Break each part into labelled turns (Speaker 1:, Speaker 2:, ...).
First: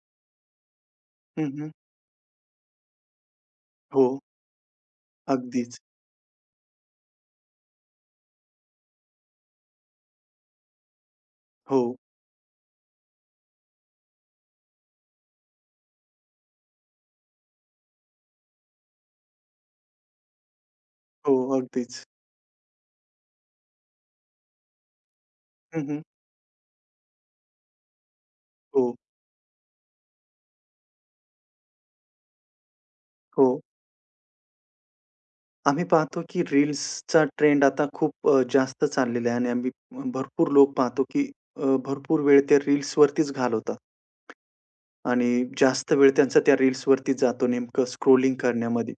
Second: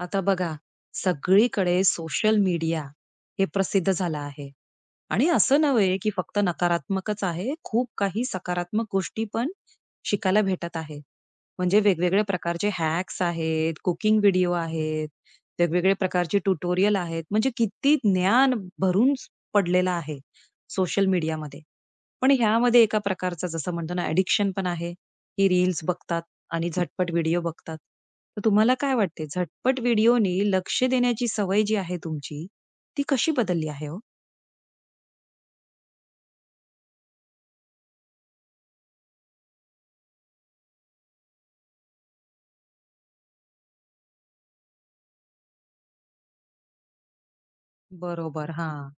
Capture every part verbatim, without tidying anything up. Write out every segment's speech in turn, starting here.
Speaker 1: आता बघा,
Speaker 2: हं, हं.
Speaker 1: सगळीकडे सोशल मीडिया हे प्रसिद्ध
Speaker 2: हो.
Speaker 1: झालं आहे. आणि असं
Speaker 2: अगदीच.
Speaker 1: नव्हे, की फक्त नकारात्मकच आहे. खूप काही सकारात्मक गोष्टी पण शिकायला भेटत आहे.
Speaker 2: हो,
Speaker 1: म्हणजे वेगवेगळ्या प्रकारचे हॅक्स आहेत, कुकिंग व्हिडिओ आहेत, वेगवेगळे प्रकारचे ट्युटोरियल आहेत. म्हणजे किती ज्ञान भरून स- पडलेलं आहे सोशल
Speaker 2: हो.
Speaker 1: मीडियामध्ये.
Speaker 2: अगदीच.
Speaker 1: पण ह्यामध्ये एका प्रकारचं जसं म्हणतो ना, ॲडिक्शन पण आहे, की रील्स
Speaker 2: हं, हं.
Speaker 1: बघतात. आणि झटपट व्हिडिओ बघतात. तर तुम्हाला
Speaker 2: हो,
Speaker 1: काय वाटते झटपट व्हिडिओने लक्ष देण्याची सवय जी आहे तुमची, ती कशी
Speaker 2: हो.
Speaker 1: बदलली आहे हो?
Speaker 2: आम्ही पाहतो की रील्सचा ट्रेंड आता खूप अ, जास्त चाललेला आहे आणि आम्ही भरपूर लोक पाहतो की अ, भरपूर वेळ त्या रील्सवरतीच घालवतात आणि जास्त वेळ त्यांचा त्या रील्सवरतीच जातो नेमकं स्क्रोलिंग
Speaker 1: बरोबर. हां.
Speaker 2: करण्यामध्ये.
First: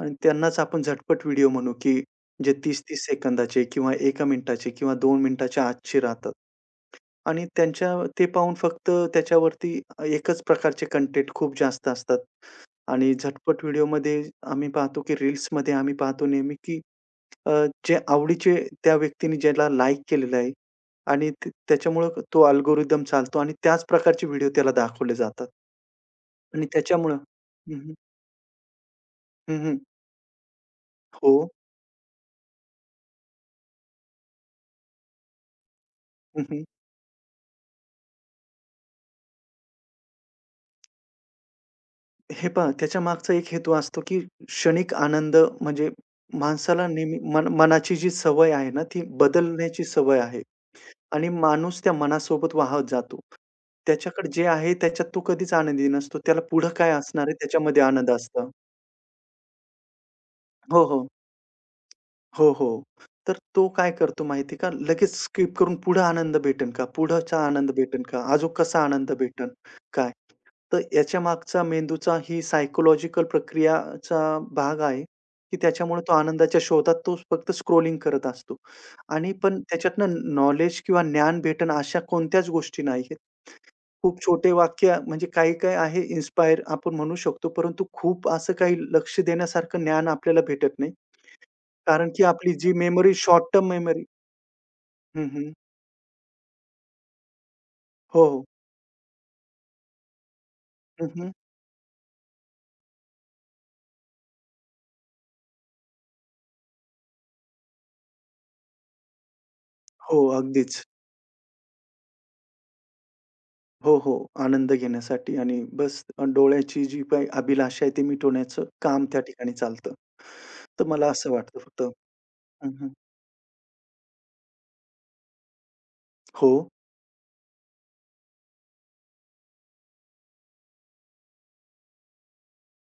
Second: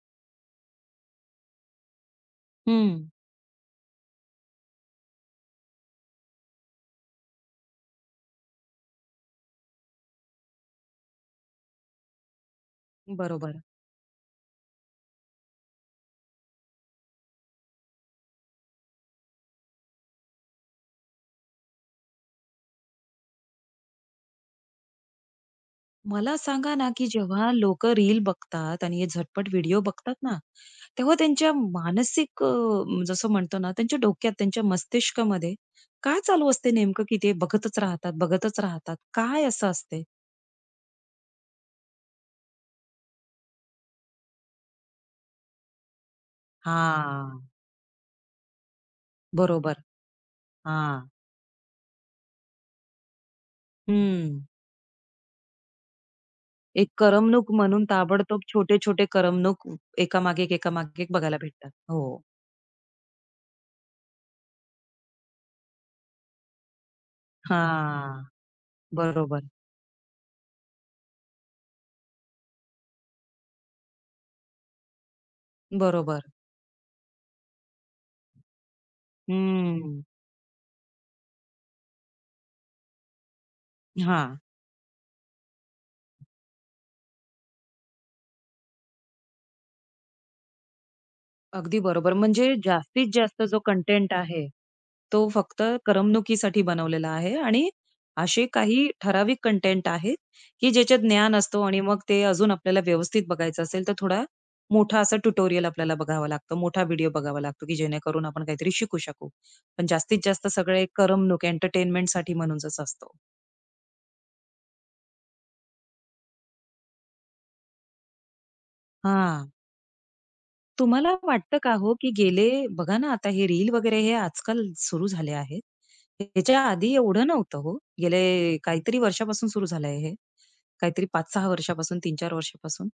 Speaker 2: आणि त्यांनाच आपण झटपट व्हिडिओ म्हणू की जे तीस तीस
Speaker 1: हं.
Speaker 2: सेकंदाचे किंवा एक मिनिटाचे किंवा दोन मिनिटाच्या आतचे राहतात. आणि त्यांच्या ते पाहून फक्त त्याच्यावरती एकच प्रकारचे कंटेंट खूप जास्त असतात. आणि
Speaker 1: बरोबर.
Speaker 2: झटपट व्हिडिओमध्ये आम्ही पाहतो, की रील्समध्ये आम्ही पाहतो नेहमी, की अ, जे आवडीचे त्या व्यक्तीने ज्याला लाइक केलेलं आहे आणि ते त्याच्यामुळं तो अल्गोरिदम चालतो आणि त्याच प्रकारचे व्हिडिओ त्याला दाखवले जातात.
Speaker 1: मला
Speaker 2: आणि
Speaker 1: सांगा ना, की
Speaker 2: त्याच्यामुळं.
Speaker 1: जेव्हा
Speaker 2: हं, हं.
Speaker 1: लोकं रील बघतात आणि हे झटपट व्हिडिओ बघतात ना, तेव्हा
Speaker 2: हो.
Speaker 1: त्यांच्या मानसिक अ, म, जसं म्हणतो ना, त्यांच्या डोक्यात, त्यांच्या मस्तिष्कामध्ये काय चालू
Speaker 2: हं,
Speaker 1: असते नेमकं, की ते बघतच राहतात, बघतच राहतात? काय असं असते?
Speaker 2: हे पहा त्याच्यामागचा एक हेतू असतो, की क्षणिक आनंद म्हणजे माणसाला नेहमी
Speaker 1: हां.
Speaker 2: मन मनाची जी सवय आहे ना, ती
Speaker 1: बरोबर.
Speaker 2: बदलण्याची सवय आहे.
Speaker 1: हां.
Speaker 2: आणि माणूस त्या मनासोबत वाहत जातो. त्याच्याकडे
Speaker 1: हं.
Speaker 2: जे आहे त्याच्यात तो कधीच आनंदी नसतो. त्याला पुढं
Speaker 1: एक
Speaker 2: काय असणार आहे
Speaker 1: करमणूक
Speaker 2: त्याच्यामध्ये
Speaker 1: म्हणून
Speaker 2: आनंद
Speaker 1: ताबडतोब
Speaker 2: असतो.
Speaker 1: छोटे-छोटे करमणूक एकामागे एक,
Speaker 2: हो,
Speaker 1: एकामागे
Speaker 2: हो.
Speaker 1: एक बघायला भेटतात. हो.
Speaker 2: हो, हो. तर तो काय करतो माहिती आहे का? लगेच स्किप करून पुढं आनंद भेटेल का? पुढचा आनंद भेटेल का?
Speaker 1: हां.
Speaker 2: अजून कसा आनंद
Speaker 1: बरोबर,
Speaker 2: भेटेल? काय? तर याच्यामागचा मेंदूचा ही सायकॉलॉजिकल प्रक्रियाचा भाग आहे, की त्याच्यामुळे तो
Speaker 1: बरोबर.
Speaker 2: आनंदाच्या शोधात तो फक्त स्क्रॉलिंग करत असतो. आणि पण
Speaker 1: हम्म.
Speaker 2: त्याच्यातनं नॉलेज किंवा ज्ञान भेटेल अशा कोणत्याच गोष्टी नाही. खूप
Speaker 1: हां.
Speaker 2: छोटे वाक्य म्हणजे काही-काही आहे इन्स्पायर आपण म्हणू शकतो, परंतु खूप असं काही लक्ष देण्यासारखं ज्ञान आपल्याला भेटत नाही.
Speaker 1: अगदी
Speaker 2: कारण
Speaker 1: बरोबर.
Speaker 2: की
Speaker 1: म्हणजे
Speaker 2: आपली जी
Speaker 1: जास्तीत
Speaker 2: मेमरी
Speaker 1: जास्त
Speaker 2: शॉर्ट
Speaker 1: जो
Speaker 2: टर्म मेमरी.
Speaker 1: कंटेंट आहे,
Speaker 2: हं,
Speaker 1: तो
Speaker 2: हं.
Speaker 1: फक्त करमणुकीसाठी बनवलेला आहे आणि
Speaker 2: हो, हो.
Speaker 1: असे काही ठराविक कंटेंट आहेत, की ज्याच्यात
Speaker 2: हं, हं.
Speaker 1: ज्ञान असतो आणि मग ते अजून आपल्याला व्यवस्थित बघायचं असेल, तर थोडा मोठा असा ट्युटोरियल आपल्याला बघावा लागतो, मोठा व्हिडिओ बघावा लागतो, की जेणेकरून आपण काहीतरी शिकू शकू. पण
Speaker 2: हो,
Speaker 1: जास्तीत जास्त
Speaker 2: अगदीच.
Speaker 1: सगळे करमणूक एंटरटेनमेंटसाठी म्हणूनच असतो.
Speaker 2: हो, हो. आनंद घेण्यासाठी आणि बस डोळ्याची जी काही अभिलाषा आहे, ती मिटवण्याचं काम त्या
Speaker 1: हां.
Speaker 2: ठिकाणी चालतं. तर मला
Speaker 1: तुम्हाला
Speaker 2: असं वाटतं
Speaker 1: वाटतं का
Speaker 2: फक्त.
Speaker 1: हो, की
Speaker 2: हं,
Speaker 1: गेले
Speaker 2: हं.
Speaker 1: बघा ना आता हे रील वगैरे हे आजकाल सुरू झाले आहेत.
Speaker 2: हो.
Speaker 1: ह्याच्या आधी एवढं नव्हतं हो. गेले काहीतरी वर्षापासून सुरू झालं आहे हे. काहीतरी पाच सहा वर्षापासून, तीन चार वर्षापासून.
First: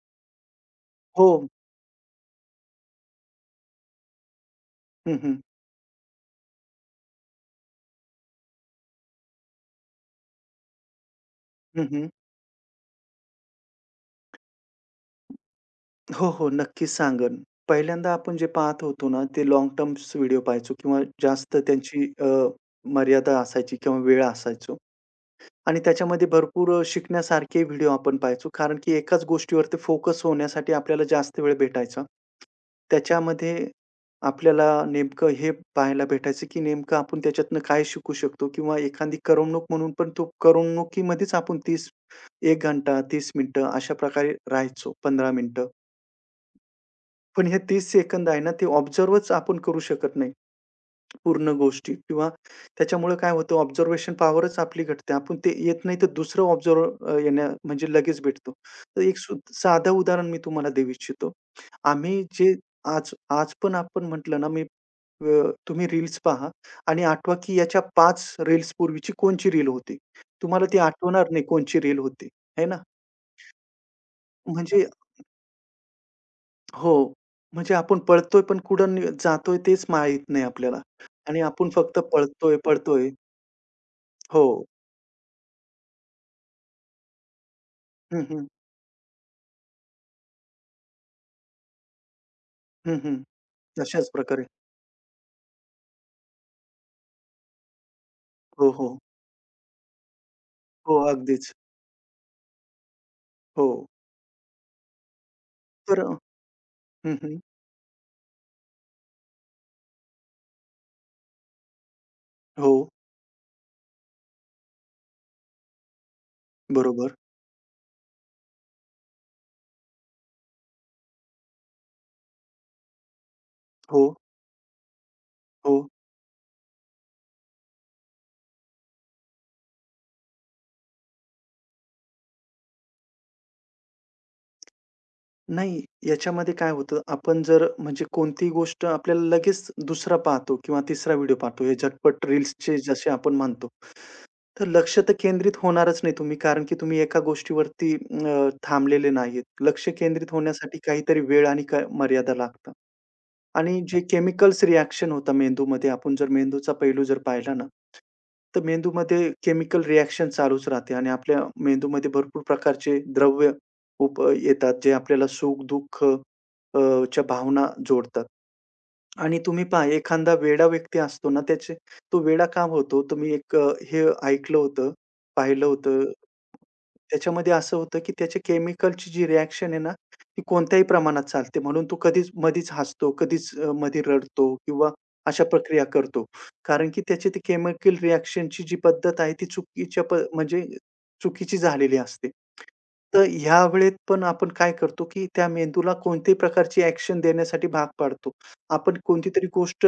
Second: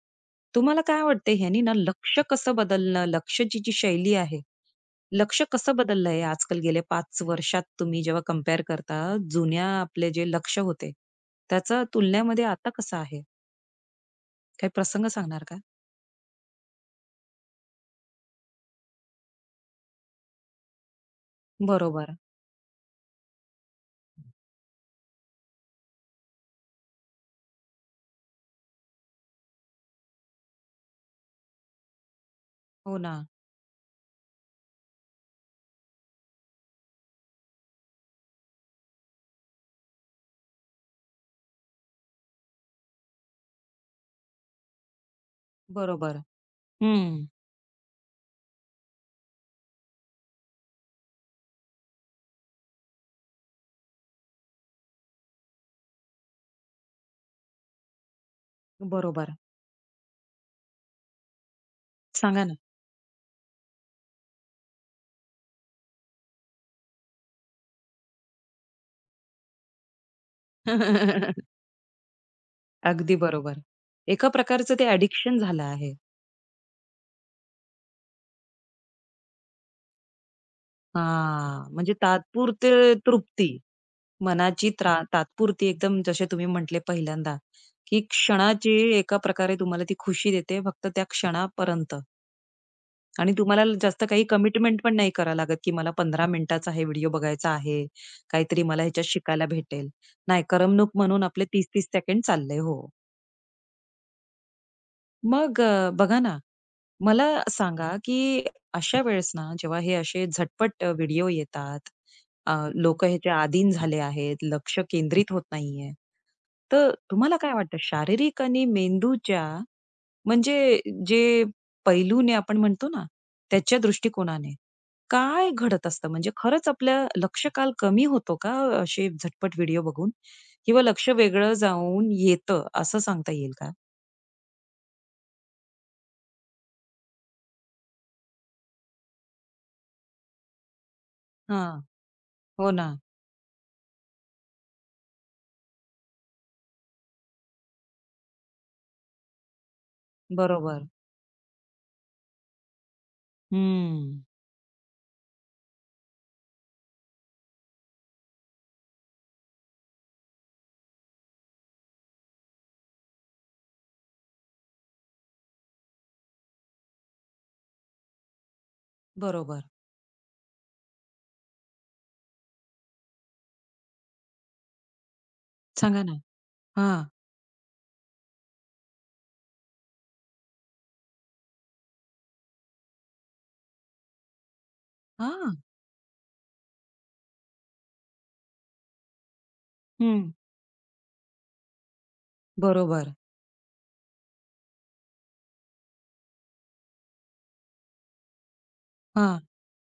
Speaker 1: तुम्हाला काय
Speaker 2: हो.
Speaker 1: वाटते ह्यानी ना लक्ष कसं बदलणं, लक्षची जी शैली आहे,
Speaker 2: हं, हं.
Speaker 1: लक्ष कसं बदललं आहे आजकाल गेल्या पाच वर्षात तुम्ही जेव्हा कंपेअर करता, जुन्या आपले जे लक्ष होते, त्याचं
Speaker 2: हं, हं.
Speaker 1: तुलनेमध्ये आता कसं आहे? काही प्रसंग सांगणार का?
Speaker 2: हो, हो. नक्कीच सांगेन. पहिल्यांदा आपण जे पाहत होतो ना, ते लाँग टर्म्स व्हिडिओ पाहायचो किंवा जास्त त्यांची
Speaker 1: बरोबर.
Speaker 2: अ, मर्यादा असायची किंवा वेळ असायचो आणि त्याच्यामध्ये भरपूर अ, शिकण्यासारखे व्हिडिओ आपण पाहायचो. कारण की एकाच गोष्टीवरती फोकस होण्यासाठी आपल्याला जास्त वेळ भेटायचा.
Speaker 1: हो ना.
Speaker 2: त्याच्यामध्ये आपल्याला नेमकं हे पाहायला भेटायचं, की नेमकं आपण त्याच्यातनं काय शिकू शकतो किंवा एखादी करमणूक म्हणून पण तो करमणुकीमध्येच आपण तीस एक घंटा, तीस मिनिटं अशा प्रकारे राहायचो, पंधरा मिनिटं.
Speaker 1: बरोबर. हं.
Speaker 2: पण हे तीस सेकंद आहे ना, ते ऑब्झर्वच आपण करू शकत नाही पूर्ण गोष्टी किंवा त्याच्यामुळं काय होतं, ऑब्झर्वेशन पॉवरच आपली घटते. आपण ते येत नाही तर दुसरं ऑब्झर्व्ह येण्या म्हणजे लगेच भेटतो. तर एक
Speaker 1: बरोबर.
Speaker 2: सु साधं उदाहरण मी तुम्हाला देऊ इच्छितो. आम्ही
Speaker 1: सांगा
Speaker 2: जे.
Speaker 1: ना.
Speaker 2: आज आज पण आपण म्हटलं ना, मी अ, तुम्ही रील्स पहा आणि आठवा की याच्या पाच रील्स पूर्वीची कोणची रील होती. तुम्हाला ती आठवणार नाही कोणची रील होती, आहे ना?
Speaker 1: अगदी बरोबर. एका प्रकारचं
Speaker 2: म्हणजे
Speaker 1: ते ॲडिक्शन झालं आहे.
Speaker 2: हो. म्हणजे आपण पळतोय पण कुठं नि जातोय तेच माहीत नाही आपल्याला आणि आपण
Speaker 1: हां, म्हणजे
Speaker 2: फक्त पळतोय,
Speaker 1: तात्पुरते
Speaker 2: पळतोय.
Speaker 1: तृप्ती,
Speaker 2: हो.
Speaker 1: मनाची त्रा तात्पुरती एकदम जसे तुम्ही म्हटले पहिल्यांदा, की
Speaker 2: हं, हं.
Speaker 1: क्षणाची एका प्रकारे तुम्हाला ती खुशी देते फक्त त्या क्षणापर्यंत
Speaker 2: हं, हं.
Speaker 1: आणि तुम्हाला जास्त
Speaker 2: तशाच
Speaker 1: काही
Speaker 2: प्रकारे.
Speaker 1: कमिटमेंट पण नाही करावं लागत, की मला पंधरा मिनिटाचा हे व्हिडिओ बघायचा आहे, काहीतरी
Speaker 2: हो,
Speaker 1: मला
Speaker 2: हो.
Speaker 1: ह्याच्यात शिकायला भेटेल. नाही, करमणूक
Speaker 2: हो,
Speaker 1: म्हणून आपले
Speaker 2: अगदीच.
Speaker 1: तीस तीस सेकंड चालले. हो.
Speaker 2: हो.
Speaker 1: मग अ,
Speaker 2: तर अ,
Speaker 1: बघा ना, मला
Speaker 2: हं,
Speaker 1: सांगा, की अशा वेळेस ना, जेव्हा हे असे झटपट अ, व्हिडिओ येतात, अ,
Speaker 2: हो.
Speaker 1: लोकं ह्याच्या अधीन झाले आहेत, लक्ष केंद्रित होत नाहीये. तर
Speaker 2: बरोबर.
Speaker 1: तुम्हाला काय वाटतं शारीरिक आणि मेंदूच्या म्हणजे जे पैलूने आपण म्हणतो ना, त्याच्या
Speaker 2: हो,
Speaker 1: दृष्टिकोनाने काय
Speaker 2: हो.
Speaker 1: घडत असतं? म्हणजे खरंच आपलं लक्ष्यकाल कमी होतो का असे झटपट व्हिडिओ बघून? किंवा लक्ष वेगळं जाऊन येतं असं सांगता येईल का?
Speaker 2: नाही, याच्यामध्ये काय होतं, आपण जर म्हणजे कोणतीही गोष्ट आपल्याला लगेच दुसरा पाहतो किंवा तिसरा व्हिडिओ पाहतो,
Speaker 1: हां.
Speaker 2: हे झटपट
Speaker 1: हो
Speaker 2: रील्सचे
Speaker 1: ना.
Speaker 2: जसे आपण म्हणतो. तर लक्ष तर केंद्रित होणारच नाही तुम्ही, कारण की तुम्ही एका गोष्टीवरती अ, थांबलेले नाहीत. लक्ष केंद्रित होण्यासाठी
Speaker 1: बरोबर.
Speaker 2: काहीतरी वेळ आणि क मर्यादा लागतात. आणि जे
Speaker 1: हम्म.
Speaker 2: केमिकल्स रिएक्शन होतं मेंदूमध्ये, आपण जर मेंदूचा पैलू जर पाहिला ना, तर मेंदूमध्ये केमिकल रिएक्शन चालूच राहते आणि आपल्या मेंदूमध्ये भरपूर प्रकारचे द्रव्य उप येतात, जे आपल्याला सुख-दुःख अ, च्या भावना जोडतात. आणि
Speaker 1: बरोबर.
Speaker 2: तुम्ही पहा एखादा वेडा व्यक्ती असतो ना, त्याचे तो वेडा का होतो? तुम्ही एक अ, हे ऐकलं होतं, पाहिलं
Speaker 1: सांगा
Speaker 2: होतं.
Speaker 1: ना. हां.
Speaker 2: त्याच्यामध्ये असं होतं, की त्याच्या केमिकलची जी रिएक्शन आहे ना, ती कोणत्याही प्रमाणात चालते. म्हणून तो कधीच मधीच हसतो, कधीच अ, मधी रडतो किंवा अशा
Speaker 1: हां.
Speaker 2: प्रक्रिया करतो. कारण की त्याची ती केमिकल रिएक्शनची जी पद्धत आहे, ती चुकीच्या प
Speaker 1: हं.
Speaker 2: म्हणजे चुकीची झालेली असते.
Speaker 1: बरोबर.
Speaker 2: तर ह्या वेळेत पण आपण काय करतो, की त्या मेंदूला कोणत्याही प्रकारची ॲक्शन देण्यासाठी भाग पाडतो. आपण
Speaker 1: हां.
Speaker 2: कोणतीतरी गोष्ट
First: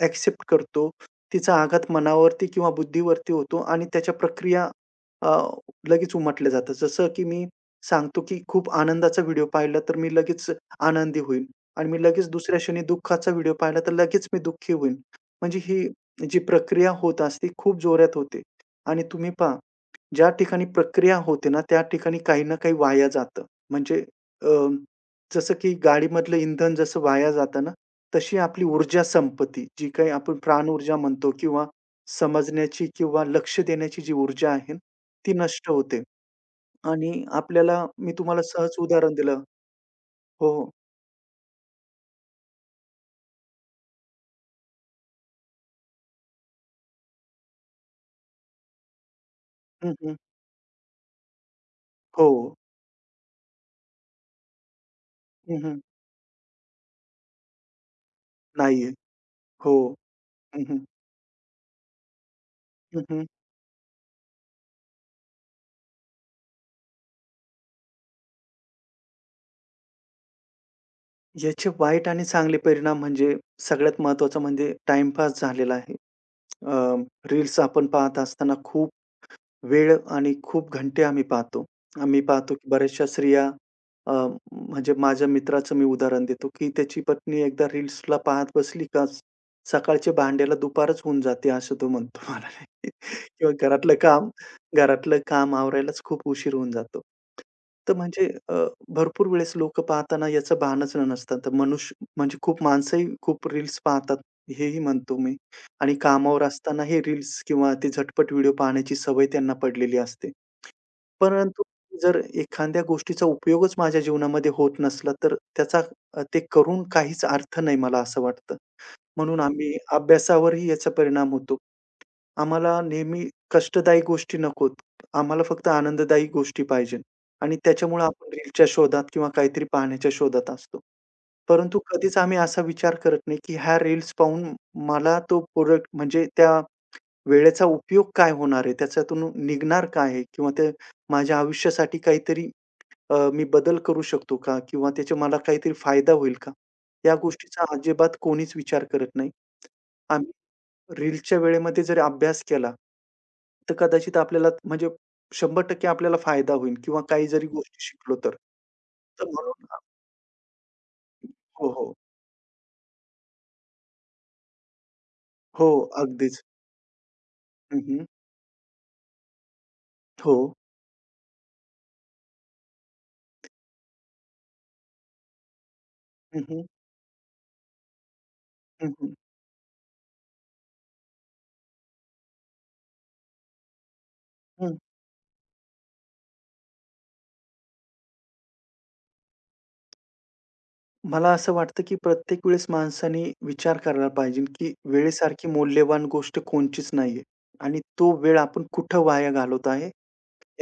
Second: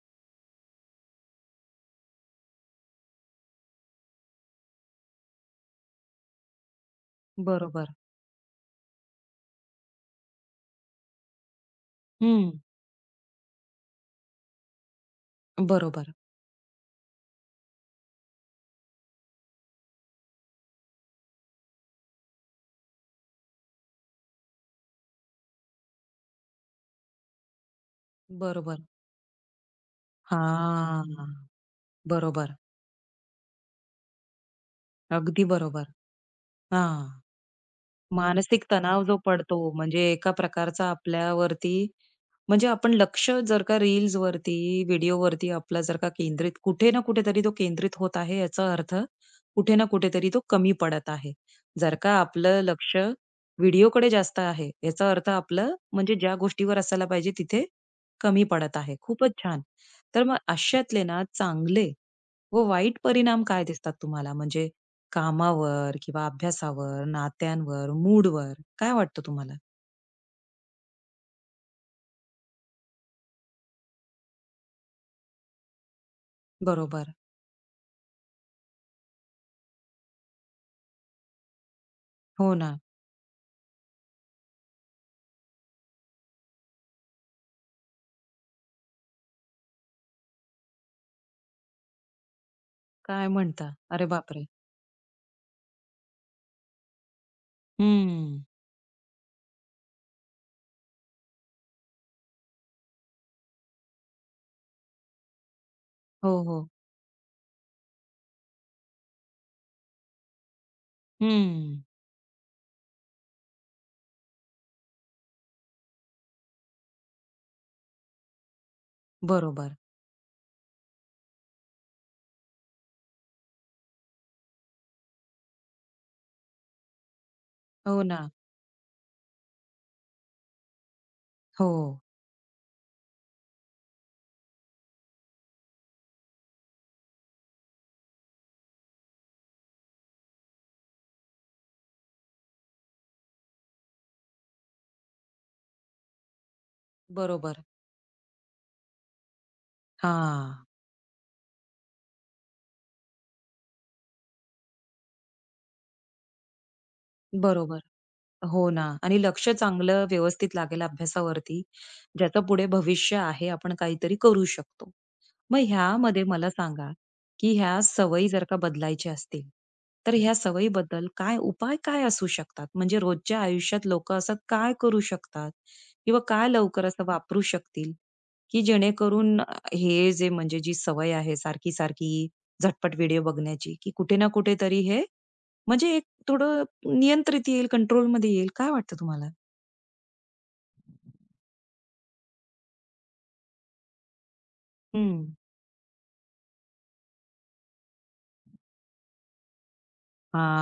Speaker 2: ॲक्सेप्ट करतो. तिचा आघात मनावरती किंवा बुद्धीवरती होतो आणि त्याच्या प्रक्रिया अ, लगेच उमटल्या जातात. जसं की मी
Speaker 1: बरोबर.
Speaker 2: सांगतो की खूप आनंदाचा व्हिडिओ पाहिला, तर मी लगेच आनंदी होईन आणि मी लगेच
Speaker 1: हं.
Speaker 2: दुसऱ्या क्षणी दुःखाचा व्हिडिओ पाहिला, तर लगेच मी दुःखी होईन. म्हणजे ही
Speaker 1: बरोबर.
Speaker 2: जी प्रक्रिया होत असते, खूप जोरात होते आणि तुम्ही पहा, ज्या ठिकाणी प्रक्रिया होते ना, त्या ठिकाणी काही ना काही वाया जातं. म्हणजे अ, जसं की गाडीमधलं इंधन जसं वाया जातं ना, तशी आपली
Speaker 1: बरोबर.
Speaker 2: ऊर्जा संपत्ती, जी काही आपण प्राणऊर्जा
Speaker 1: हां.
Speaker 2: म्हणतो किंवा
Speaker 1: बरोबर.
Speaker 2: समजण्याची किंवा लक्ष देण्याची जी ऊर्जा आहे, ती
Speaker 1: अगदी
Speaker 2: नष्ट
Speaker 1: बरोबर.
Speaker 2: होते
Speaker 1: हां.
Speaker 2: आणि आपल्याला मी तुम्हाला
Speaker 1: मानसिक
Speaker 2: सहज
Speaker 1: तणाव
Speaker 2: उदाहरण
Speaker 1: जो
Speaker 2: दिलं.
Speaker 1: पडतो म्हणजे एका
Speaker 2: हो, हो.
Speaker 1: प्रकारचा आपल्यावरती म्हणजे आपण लक्ष जर का रील्सवरती, व्हिडिओवरती आपला जर का केंद्रित कुठे ना कुठेतरी तो केंद्रित होत आहे, याचा अर्थ कुठे ना
Speaker 2: हं, हं.
Speaker 1: कुठेतरी तो कमी पडत आहे. जर का
Speaker 2: हो. हो.
Speaker 1: आपलं लक्ष कड़े जास्त आहे, याचा अर्थ
Speaker 2: हं,
Speaker 1: आपलं
Speaker 2: हं.
Speaker 1: म्हणजे ज्या गोष्टीवर असायला पाहिजे तिथे कमी पडत
Speaker 2: नाहीये.
Speaker 1: आहे. खूपच छान.
Speaker 2: हो.
Speaker 1: तर मग
Speaker 2: हं, हं.
Speaker 1: अशातले ना चांगले व वाईट
Speaker 2: हं, हं.
Speaker 1: परिणाम काय दिसतात तुम्हाला? म्हणजे कामावर किंवा अभ्यासावर, नात्यांवर, मूडवर काय वाटतं तुम्हाला?
Speaker 2: याचे वाईट आणि चांगले परिणाम म्हणजे सगळ्यात महत्त्वाचा म्हणजे टाईमपास झालेला आहे. अ,
Speaker 1: बरोबर.
Speaker 2: रील्स आपण पाहत असताना खूप वेळ आणि खूप घंटे आम्ही पाहतो. आम्ही पाहतो
Speaker 1: हो
Speaker 2: की
Speaker 1: ना.
Speaker 2: बऱ्याचशा स्त्रिया अ, म्हणजे माझ्या मित्राचं मी उदाहरण देतो, की त्याची पत्नी एकदा रील्सला पाहत बसली का सकाळच्या भांड्याला दुपारच होऊन जाते असं तो म्हणतो मला
Speaker 1: काय
Speaker 2: किंवा
Speaker 1: म्हणता?
Speaker 2: घरातलं
Speaker 1: अरे
Speaker 2: काम
Speaker 1: बापरे!
Speaker 2: घरातलं काम आवरायलाच खूप उशीर होऊन जातो. तर म्हणजे
Speaker 1: हं.
Speaker 2: अ, भरपूर वेळेस लोकं पाहताना याचं भानच नसतं. तर मनुष्य म्हणजे खूप माणसंही खूप रील्स पाहतात हेही म्हणतो मी. आणि
Speaker 1: हो,
Speaker 2: कामावर
Speaker 1: हो.
Speaker 2: असताना हे रील्स किंवा ते झटपट व्हिडिओ पाहण्याची सवय त्यांना पडलेली असते. परंतु
Speaker 1: हं.
Speaker 2: जर एखाद्या गोष्टीचा उपयोगच माझ्या जीवनामध्ये होत नसला, तर त्याचा अ, ते करून काहीच अर्थ नाही मला असं वाटतं. म्हणून आम्ही
Speaker 1: बरोबर.
Speaker 2: अभ्यासावरही याचा परिणाम होतो. आम्हाला नेहमी कष्टदायी गोष्टी नकोत. आम्हाला फक्त आनंददायी गोष्टी पाहिजेत आणि
Speaker 1: हो
Speaker 2: त्याच्यामुळे
Speaker 1: ना.
Speaker 2: आपण रीलच्या शोधात किंवा काहीतरी पाहण्याच्या शोधात असतो.
Speaker 1: हो.
Speaker 2: परंतु कधीच आम्ही असा विचार करत नाही, की ह्या रील्स पाहून मला तो प्रोडक्ट म्हणजे त्या वेळेचा उपयोग काय होणार आहे? त्याच्यातून निघणार काय आहे? किंवा ते माझ्या आयुष्यासाठी काहीतरी अ, मी बदल करू शकतो का? किंवा त्याचा मला काहीतरी फायदा होईल का? या
Speaker 1: बरोबर.
Speaker 2: गोष्टीचा अजिबात कोणीच विचार करत नाही. आम्ही
Speaker 1: हां.
Speaker 2: रील्सच्या वेळेमध्ये जरी अभ्यास केला, तर कदाचित आपल्याला म्हणजे शंभर टक्के आपल्याला फायदा होईल किंवा काही जरी
Speaker 1: बरोबर.
Speaker 2: गोष्टी शिकलो तर.
Speaker 1: हो ना. आणि
Speaker 2: तर
Speaker 1: लक्ष
Speaker 2: म्हणून.
Speaker 1: चांगलं व्यवस्थित लागेल अभ्यासावरती,
Speaker 2: हो, हो.
Speaker 1: ज्याचं पुढे भविष्य आहे, आपण काहीतरी करू शकतो. मग
Speaker 2: हो,
Speaker 1: ह्यामध्ये
Speaker 2: अगदीच.
Speaker 1: मला सांगा, की ह्या
Speaker 2: हं, हं.
Speaker 1: सवयी जर का बदलायच्या असतील, तर ह्या
Speaker 2: हो.
Speaker 1: सवयीबद्दल काय उपाय काय असू शकतात? म्हणजे रोजच्या आयुष्यात लोकं असं काय करू शकतात? किंवा
Speaker 2: हं,
Speaker 1: काय
Speaker 2: हं.
Speaker 1: लवकर असं वापरू शकतील, की
Speaker 2: हं, हं.
Speaker 1: जेणेकरून अ, हे जे म्हणजे जी सवय आहे सारखी-सारखी झटपट व्हिडिओ बघण्याची, की कुठे ना कुठेतरी हे म्हणजे एक थोडं नियंत्रित येईल, कंट्रोलमध्ये येईल. काय वाटतं तुम्हाला?
Speaker 2: मला असं वाटतं, की प्रत्येक वेळेस माणसाने विचार करायला पाहिजे, की
Speaker 1: हं.
Speaker 2: वेळेसारखी मौल्यवान गोष्ट कोणचीच नाहीये आणि तो वेळ आपण कुठं वाया घालवत आहे,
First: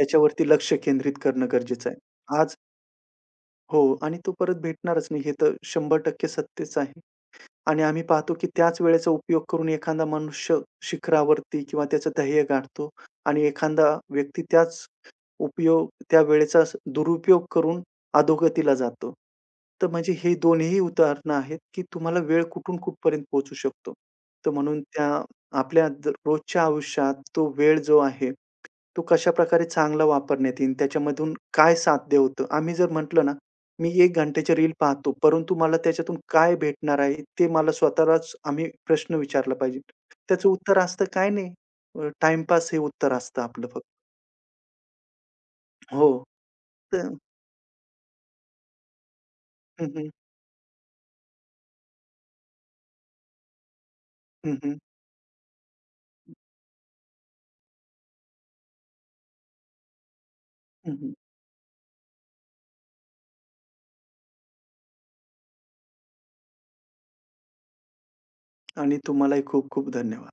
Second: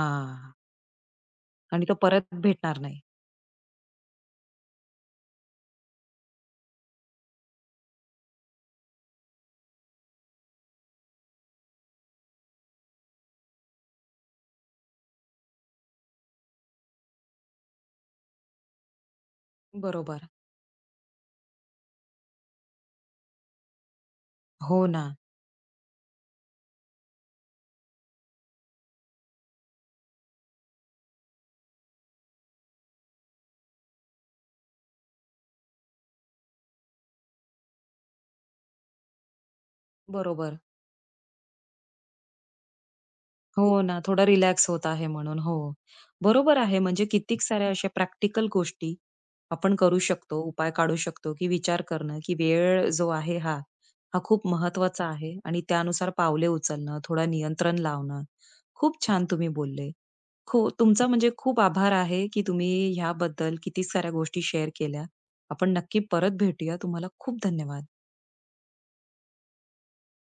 Speaker 2: याच्यावरती लक्ष केंद्रित करणं
Speaker 1: आणि
Speaker 2: गरजेचं
Speaker 1: तो
Speaker 2: आहे.
Speaker 1: परत
Speaker 2: आज.
Speaker 1: भेटणार नाही.
Speaker 2: हो आणि तो परत भेटणारच नाही, हे तर शंभर टक्के सत्यच आहे आणि आम्ही पाहतो, की त्याच वेळेचा उपयोग करून एखादा मनुष्य शिखरावरती किंवा त्याचं ध्येय गाठतो आणि एखादा व्यक्ती त्याच उपयोग त्या वेळेचा स- दुरुपयोग करून अधोगतीला जातो. तर म्हणजे
Speaker 1: बरोबर.
Speaker 2: हे दोन्हीही उदाहरणं आहेत, की तुम्हाला वेळ कुठून कुठपर्यंत पोहोचू शकतो. तर म्हणून
Speaker 1: हो ना.
Speaker 2: त्या आपल्या द रोजच्या आयुष्यात तो वेळ जो आहे, तो कशाप्रकारे चांगला वापरण्यात येईल, त्याच्यामधून काय साध्य होतं. आम्ही जर म्हटलं ना, मी एक घंट्याची रील पाहतो, परंतु मला त्याच्यातून काय भेटणार आहे, ते मला स्वतःलाच आम्ही प्रश्न विचारला पाहिजे. त्याचं
Speaker 1: बरोबर.
Speaker 2: उत्तर असतं, "काय नाही, अ, हे उत्तर असतं
Speaker 1: हो
Speaker 2: आपलं फक्त.
Speaker 1: ना, थोडा रिलॅक्स होत आहे म्हणून. हो.
Speaker 2: हो.
Speaker 1: बरोबर आहे, म्हणजे
Speaker 2: तर
Speaker 1: कित्येक साऱ्या अशा प्रॅक्टिकल गोष्टी आपण
Speaker 2: हं,
Speaker 1: करू
Speaker 2: हं.
Speaker 1: शकतो, उपाय काढू शकतो, की विचार करणं, की वेळ जो आहे हा, हा खूप
Speaker 2: हं, हं.
Speaker 1: महत्त्वाचा आहे आणि त्यानुसार पावले उचलणं, थोड़ा नियंत्रण लावणं. खूप छान तुम्ही बोलले. खू तुमचा
Speaker 2: हं,
Speaker 1: म्हणजे खूप आभार आहे, की तुम्ही ह्याबद्दल किती साऱ्या गोष्टी शेअर केल्या. आपण नक्की परत भेटूया. तुम्हाला खूप धन्यवाद.
Speaker 2: आणि तुम्हालाही खूप खूप धन्यवाद.